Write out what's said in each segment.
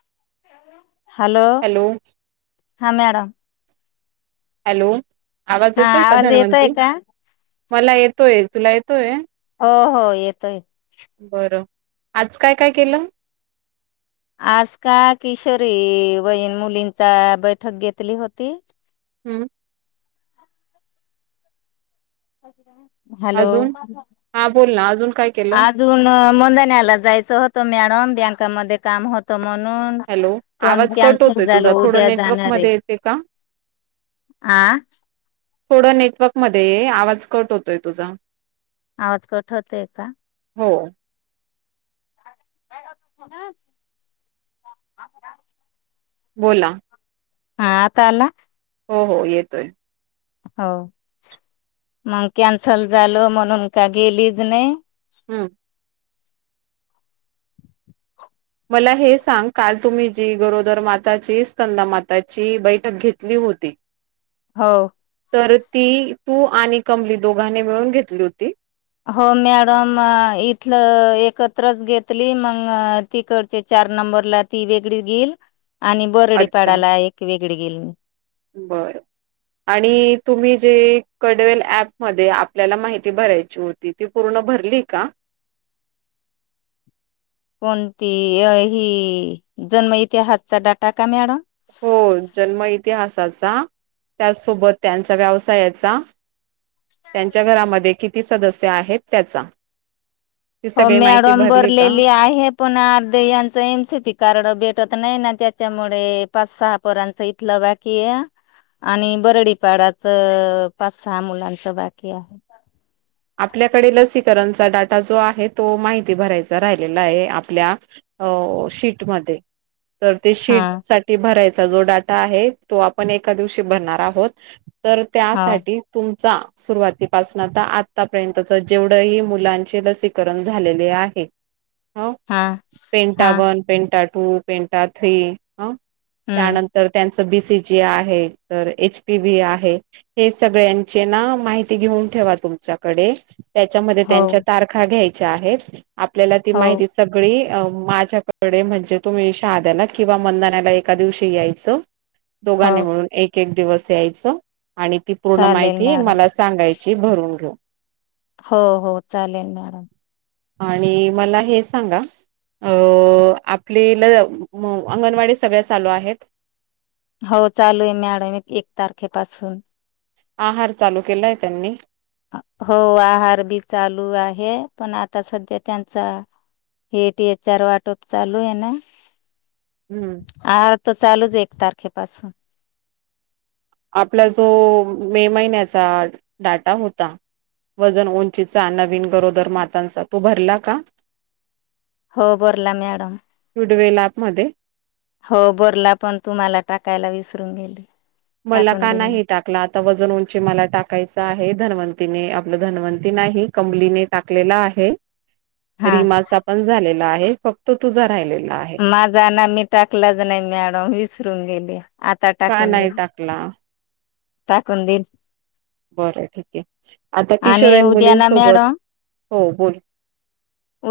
[inaudible] Hello हा madam. Hello आवाज हा येतोय का आवाज येतोय धनवंती का मला येतोय तुला य तोय हो हो येतोय. बरं आज काय काय केलं? आज का किशोरी वहीन मुलींचा बैठक घेतली होती. हम्म [inaudible] अजून, हा बोल ना, अजून काय केलं. अजून मंदण्याला जायचं होतं मॅडम बँकामध्ये काम होत म्हणून हॅलो पण आवाज कट कॅन्सल होतोय झाल तुझा थोडं उद्या नेटवर्क जाणारे हे मध्ये येते का आ थोडं नेटवक मध्ये ये आवाज कट होतोय तुझा. आवाज कट होतेय का? हो [inaudible] बोला, हा आता अला हो हो येतोय. हो, मग कॅन्सल झालं म्हणून का गेलीज नाही. हम्म, मला हे सांग, काल तुम्ही जी गरोदर माताची स्तंदामाताची बैठक घेतली होती. हो, तर ती तू आणि कमली दोघांनी मिळून घेतली होती. हो मॅडम इथलं एकत्रच घेतली मग तिकडचे चार नंबरला ती वेगळी गिल. अच्छा बरं आणि तुम्ही जे कडवेल ऍप मदे आपल्याला माहिती भरायची होती ती पूर्ण भरली का? [inaudible] कोणती अही जन्म इतिहासचा डाटा का मॅडम. हो, जन्म इतिहासाचा त्याचसोबत त्यांचा व्यवसायाचा त्यांच्या घरामध्ये कित ति सदस्य आहेत त्याचा. ती हो सगळी माहिती मॅडम भरली का? भरलेली आहे, पण अर्ध यांच एनसीपी कार्ड भेटत नाही ना त्या त्याच्यामुळे पाच सहा पोरांच इथलं बाकी आहे, आणि बरडीपाडाच पाच सहा मुलांच बाकी आहे. आपल्याकडे लसीकरणचा डाटा जो आहे, तो माहिती भरायचा राहिलेला आहे आपल्या अ शीटमध्ये. तर ते शीट हा साठी भरायच चा जो डाटा आहे, तो आपण एका दिवशी भरणार आहोत. तर हो त्यासाठी तुम चा सुरुवातीपसून आता आ आतापर्यंतच जेवढंही मुलांचे लसीकरण झालेले आहे. हो हा हा penta one penta two penta three हअ हम्म त्यानंतर त्यां च बीसीजी आहे तर एच पी बी आहे, हे सगळ्यांचे ना माहिती घेऊन ठेवा तुमच्या. कडे त्याच्यामध्ये हो त्यांच्या तारखा घ्याय च्या आहेत आपल्याला ती हो माहिती सगळी अ माझ्याकडे म्हणजे तुम्ही शहाद्याला किंवा मंदनाला एका दिवशी यायचं. हो दोघांनी मिळून एक किती दिवस यायचं. आणि ती पूर्ण चालेल माहिती मॅडम मला सांगायची, भरून घेऊ. हो हो चालेल मॅडम. आणि मला हे सांगा अ आपलीला अंगणवाडी सगळ्या चालू आहेत. हो चालू आहे मॅडम एक तारखेपासून. आहार चालू केलाय, त्यांनी हो आहार बी चालू आहे, पण आता सध्या त्यांचा हेट एचर वाटप चालू आहे ना. हम्म. आहार तर चालू दे एक तारखेपसून. आपला जो मे महिन्याचा डाटा होता. वजन उंचीचा नवीन गरोदर मातांचा तो भरला का. हो बरला मॅडम. पुडवेला आत मध्ये. हो भरला पण तुम्हाला टाकायला विसरून गेली. मला टाकून का दिली मी नाही टाकल, आता वजन उंची मला टाकायच आहे. धनवंत तिने आपलं धनवंती नाही. कमलीने टाकलेल आहे. हा रीमाचा पण झालेला आहे. हे फक्त तुझा राहिलेला आहे. माझा ना मी टाकलाच नाही, मॅडम विसरून गेली. ब [inaudible] का नाही टाकला. टाकून दिल. बरं ठीक ए. आणि उद्या ना मॅडम हो बोल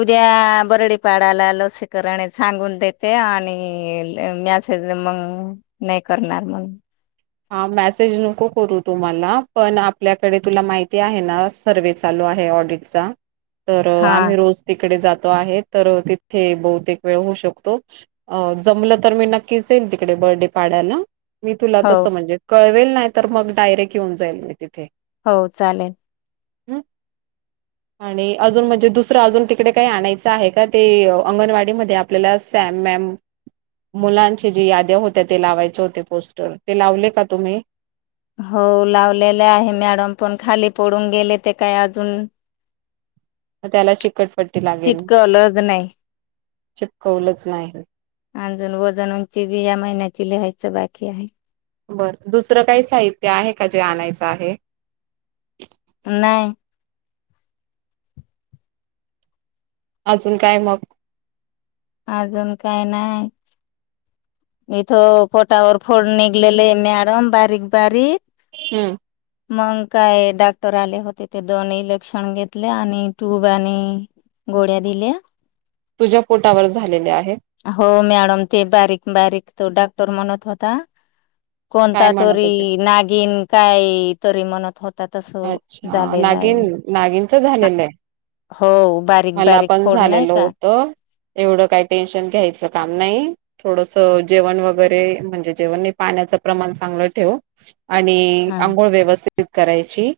उद्या बरडीपाडाला लसीकरण सांगून देते. आणि मॅसेज मग नाही करणार मग. हा मॅसेज नको करू तु मला पण आपल्याकडे तुला माहिती आहे, ना सर्वे चालू आहे ऑडिटचा तर हा आम्ही रोज तिकडे जातो. तो आहे तर तथे बहुतेक वेळ होऊ शकतो अ जमलं तर मी नक्कीच येईल तिकडे बर्डीपाळ्याला मी तुला हो तसं म्हणजे कळवेल. नाही तर मग डायरेक्ट येऊन जाईल मी तिथे. हो चालेल. हम्म आणि अजून म्हणजे दुसर अजून तिकडे काही आणायचं आहे का ते अंगणवाडी मध्ये आपल्याला सॅम मॅम मुलांची जी याद्या होत्या ते लावायचे होते पोस्टर ते लावले का तुम्ही. हो लावलेले आहे मॅडम पण खाली पडून गेले, ते काय अजून. त त्याला चिकटपट्टी लागेल. चिटकवलंच नाही चिपकवलंच नाही. अजून वजन उंची भी या महिन्याची लिहायचं बाकी आहे. बरं दुसरं काही साहित्य आहे. का जे आणायचं आहे. नाही. अजून काय मग. अजून काय नाही, इथ पोटावर फोड निघलेले मॅडम बारीक बारीक हम्म मग काय डॉक्टर आले होते ते दोन इलेक्शण घेतले आणि ट्यूब आणि गोळ्या दिल्या तुझ्या पोटावर झालेल्या आहे हो मॅडम ते बारीक बारीक तो डॉक्टर म्हणत होता काय कोणता म्हणत तरी होते? नागिन काय काहीतरी म्हणत होत अच्छा नागिन नागिनच झालेलं आहे, हो बारीक मला बारीक पण फोड नाही झालेलं का होतं. एवढं काही टेन्शन घ्यायचं काम नाही थोडस जेवण वगैरे म्हणजे जेवण नाही पाण्याचं प्रमाण चांगलं ठेव आणि हा अंघोळ व्यवस्थित कराय ची.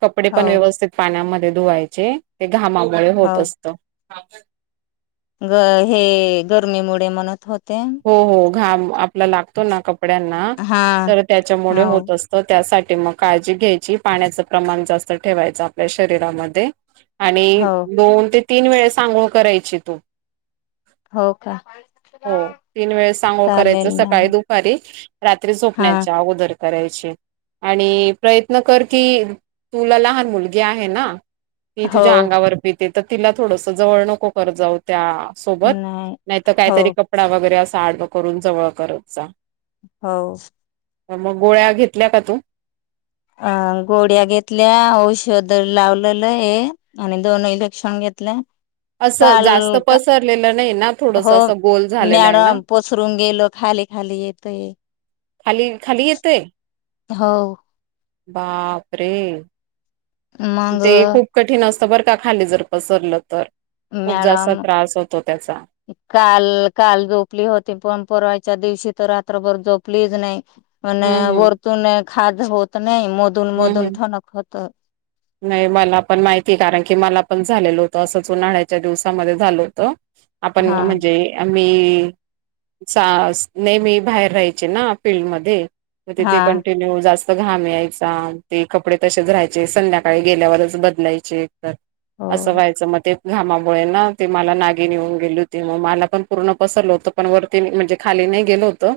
कपडे हो पण व्यवस्थित पाण्यामध्ये धुवायचे घामामुळे हो होत असत. [inaudible] ग हे गर्मीमुळे म्हणत होत हो हो घाम आपला लागतो ना कप ड्यांना हा तर त्याच्यामुळे हो होत असत त्यासाठी मग काळजी घ्यायची पाण्याच प्रमाण जास्त ठेवायच आपल्या शरीरामध्ये. आणि हो दोन ते तीन वेळ अंघोळ करायची तू हो का वेळ आंघोळ करायचं चालेल सकाळी, मॅम दुपारी [inaudible] रात्री हा झोपण्याच्या अगोदर करायची आणि प्रयत्न कर की तुला लहान मुलगी आहे! ना ती हो तुझ्या अंगावर पी तर तिला थोडस जवळ नको करत जाउ त्या सोबत नाही नाहीतर हो काहीतरी कपडा वगैरे चालु करून जवळ करत जा. हो मग गोळ्या घेतल्या का तू? अ गोड्या घेतल्या औषध लावलेलं हे आणि दोन इलेक्षण घेतल्या. असं काल जास्त पसरलेलं नाही ना हो थोडस असं गोल झालेलं आहे ना. मॅडम पसरून गेलो खाली खाली येतोय खाली खाली येतय? हो. बापरे! मग ते खूप कठीण असत. स [inaudible] बरका खाली जर पसरलं तर. खूप जास्त मॅडम त्रास होतो त्याचा काल काल झोपली होती पण पररवाच्या दिवशी तर रात्रबर जोपलीच नाही. मण हम्म हम्म वरतून एक खाज होत ना नाही मधून हम्म मधून हम्म ठनकत. तर नाही मला पण माहिती कारण की मला पण झालेलं होतं, असंच उन्हाळ्याच्या दिवसामध्ये झालं होतं. आपण हा म्हणजे मी चा नेहमी बाहेर राहायचे ना फील्डमध्ये. मग हा तिे कंटिन्यू जास्त घाम यायचा ते कपडे तसेच रारायचे सं्या काळी गेल्यावरच बदलायचे. तर हो असं व्हायचं मग ते घामामुळे ना ते मला नागीनि होऊन गेली होती मग मला पण पूर्ण पसरलं होतं पण वरती म्हणजे खाली नाही गेल होतं.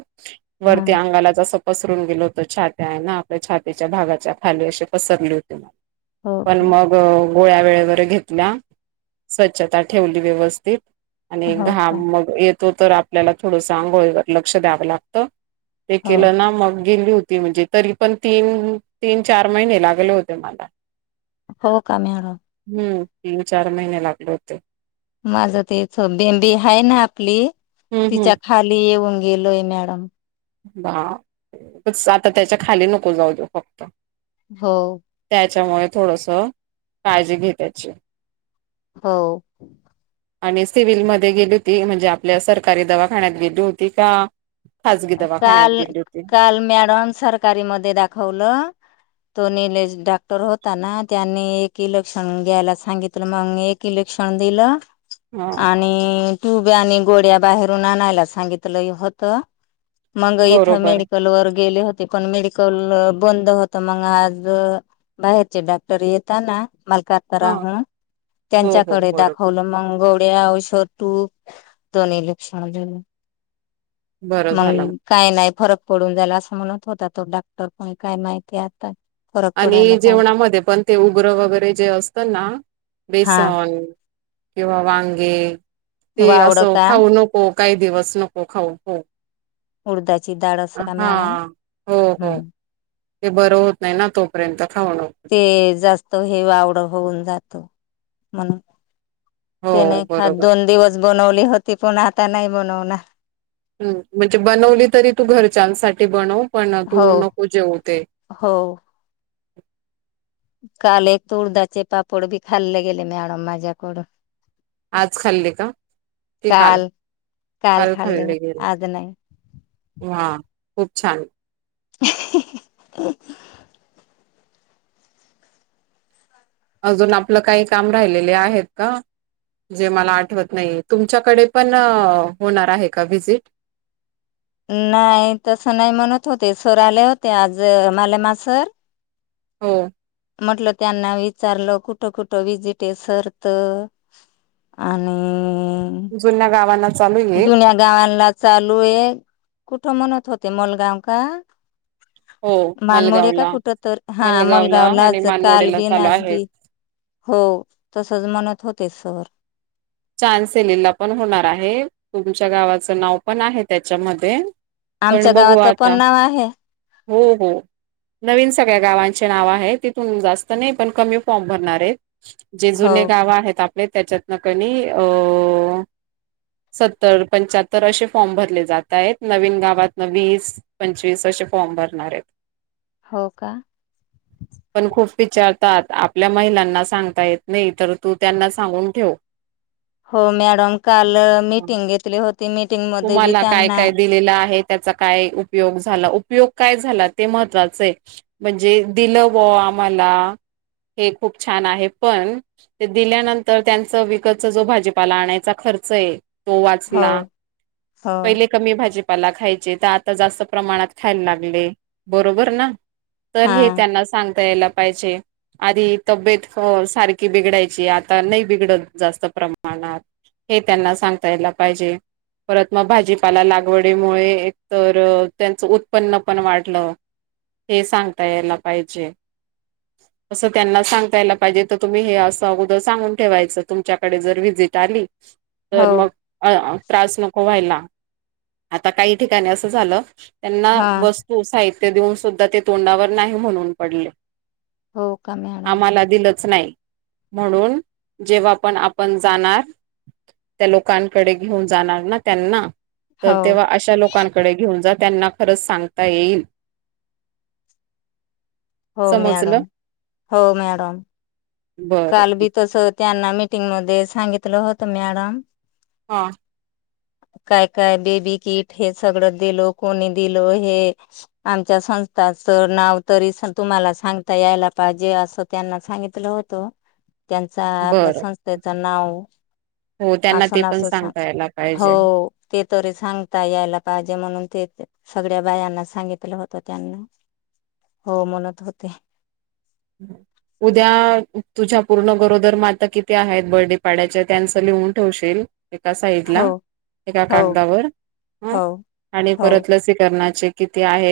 हा वरती अंगाला जस पसरून गेल होत छात्या आहे ना आपल्या छातीच्या भागाच्या खाली असे पसरले होती मग. हो पण का मग गोळ्या वेळेवर घेतल्या, स्वच्छता ठेवली व्यवस्थित. आणि हो घाम का मग येत तो तर आपल्याला थोडं अंघोळीवर लक्ष द्यावं लागतं. ते हो केलं ना मग गेली होती म्हणजे तरी पण तीन तीन चार महिने लागले होते मला. हो. काम ह हम्म तीन चार महिने लागले होते. माझ तथं बेंबी आहे, ना आपली हम्म तिच्या हम्म खाली येऊन गेलोय मॅडम. बाप! आता त्याच्या खाली नको जाऊ देऊ फक्त. हो. त्याच्यामुळे थोडस काळजी घे त्याची. हो. आणि सिव्हिलमध्ये गेली होती म्हणजे आपल्या सरकारी दवाखान्यात गेली होती का?? खाजगी दवाखान्यात काल गेली होती काल मॅडम सरकारी मध्ये दाखवलं तो नेलेश डॉक्टर होता ना त्यांनी एक इलेक्शन घ्यायला सांगितलं, मग एक इलेक्शन दिलं हा आणि ट्यूब्या आणि गोड्या बाहेरून आणायला सांगितलंय होत. मग इथं बरोबर मेडिकल वर गेले होते. ते पण मेडिकल बंद होत मग आज बाहेरचे डॉक्टर येेता ना हा मलकातराहू हो हो त्यांच्याकडे बरोबर दाखवलं मंग [unintelligible] बरं मग झालं काय नाही फरक पडून जाला असं म्हणत होता तो डॉक्टर पण काय माहितीय आता. फरक आणि पडायला पाहिजे जेवणामध्ये पण ते उग्रं वगैरे जे असतं ना हा बेसन किंवा वांगे ते वावड असं का खाऊ नको. काही दिवस नको खाऊ हो. उडदाची दाळ अस का हा मॅडम, हो हो हम्म. ते बरं होत नाही ना तोपर्यंत. खाऊ नको ते जास्त हे वावडं होऊन जातं. म्हनू हो ते नाही खात बरोबर दोन दिवस बनवल. होती पण आता नाही बनवणार. हम्म, म्हणजे बनवली तरी तू घरच्यांसाठी बनव. पण हो तू नको जेवू ते. हो काल एकत उडदाचे पापड बी खाल्ले गेले मॅडम माज्या कडून. आज खाल्ले का? की काल, काल खाल्ले होते गेले आज नाही हा. खूप छान. [unintelligible] अजून आपलं काही काम राहिलेले आहेत का? जे मला आठवत नाही तुमच्याकडे पण होणार आहे का व्हिजिट? नाही तस नाही, म्हणत होते सर आले होते आज मलामा सर हो. म्हटलं त्यांना विचारलं कुठ कुठं विजिटे सर त आणि जुन्या गावांना चालू आहे जुन्या गावांना चालूये. कुठं म्हणत होते मुलगाव का? हो मानमोडे का मलगावला कुठ तर हा मलगावला आणि मलगावलाच काल मानमोडेला बी न चालू आज आहे बी हो तसच म्हणत होते सर. चानसेलीला पण होणार आहे, तुमच्या गावाचं नाव पण आहे त्याच्यामध्ये. आमच्या पण बघू गावाचं पण आता नाव आहे. हो हो नवीन सगळ्या गावांचे नाव आहे तिथून जास्त नाही पण कमी फॉर्म भरणार आहेत. जे हो जुने गाव आहेत. आप त्याच्यातन कणी अ सत्तर पंच्याहत्तर असे फॉर्म भरले जात आहेत. नवीन गावातन वीस पंचवीस असे फॉर्म भरणार आहेत. हो का? पण खूप विचारतात आपल्या महिलांना सांगता येत नाही तर तू त्यांना सांगून ठेव. हो मॅडम काल मीटिंग घेतली होती मिीटिंगमध्ये मी तुम्हाला काय त्यांना काय दिलेलं आहे त्याचा काय उपयोग झाला उपयोग काय झाला ते महत्वाच आहे. म्हणजे दिलं व आम्हाला हे खूप छान आहे. पण दिल्यानंतर त्यांचं वि जो भाजीपाला आणायचा खर्च आहे. तो हो वाचला हो पहिले कमी भाजी ्ला खायचे तर आता जास्त प्रमाणात खायला लागले बरोबर ना तर हा हे त्यांना सांग प्यायला पाहिजे आधी तब्येत सारखी बिघडायची आता नाही बिघडत जास्त प्रमाणात हे त्यांना सांगता यायला पाहिजे परत मग भाजीपाला लागवडीमुळे एक तर त्यांच उत्पन्न पण वाढलं हे सांगता यायला पाहिजे असं त्यांना सांगता यायला पाहिजे, तर तुम्ही हे असं अगोदर सांगून ठेवायचं. तुमच्याकडे जर व्हिजिट आली. तर हो मग अ त्रास नको व्हायला, आता काही ठिकाणी असं झालं त्यांना हा वस्तू साहित ते देऊन सुद्धा ते तोंडावर नाही म्हणून पडले. हो का मॅडम आम्हाला दिलच नाही. म्हणून जेव्हा पण आपण जाणार त्या लोकांकडे घेऊन जाणार ना त्यांना तर हो तेव्हा अशा लोकांकडे घेऊन जातात. त्यांना खरंच सांगता येईल. हो समजलं मॅडम हो मॅडम बरं काल बी ठीक तस त्यांना मि. मटिंग मध्ये सांगितलं होत मॅडम हा. काय काय बेबी किट हे सगळं दिल कोणी दिल, हे आमच्या संस्थाच नाव तरी तुम्हाला सांगता यायला पाहिजे असं त्यांना सांगितलं होतं. त्यांचा आपल्या बरं संस्थेच नाव हो. हो त्यांना ते पण सांगता यायला पाहिजे. हो, ते तरी सांगता यायला पाहिजे म्हणून ते सगळ्या बायांना सांगितलं होत त्यांना हो म्हणत होते उद्या तुझ्या पूर्ण गरोदर माता किती आहेत बर्डे पड्याचे त्यांचं लिहून ठेवशील. एका साईड ला, हो एका हो कागदावर हो आणि हो परत लसीकरणाची किती आहे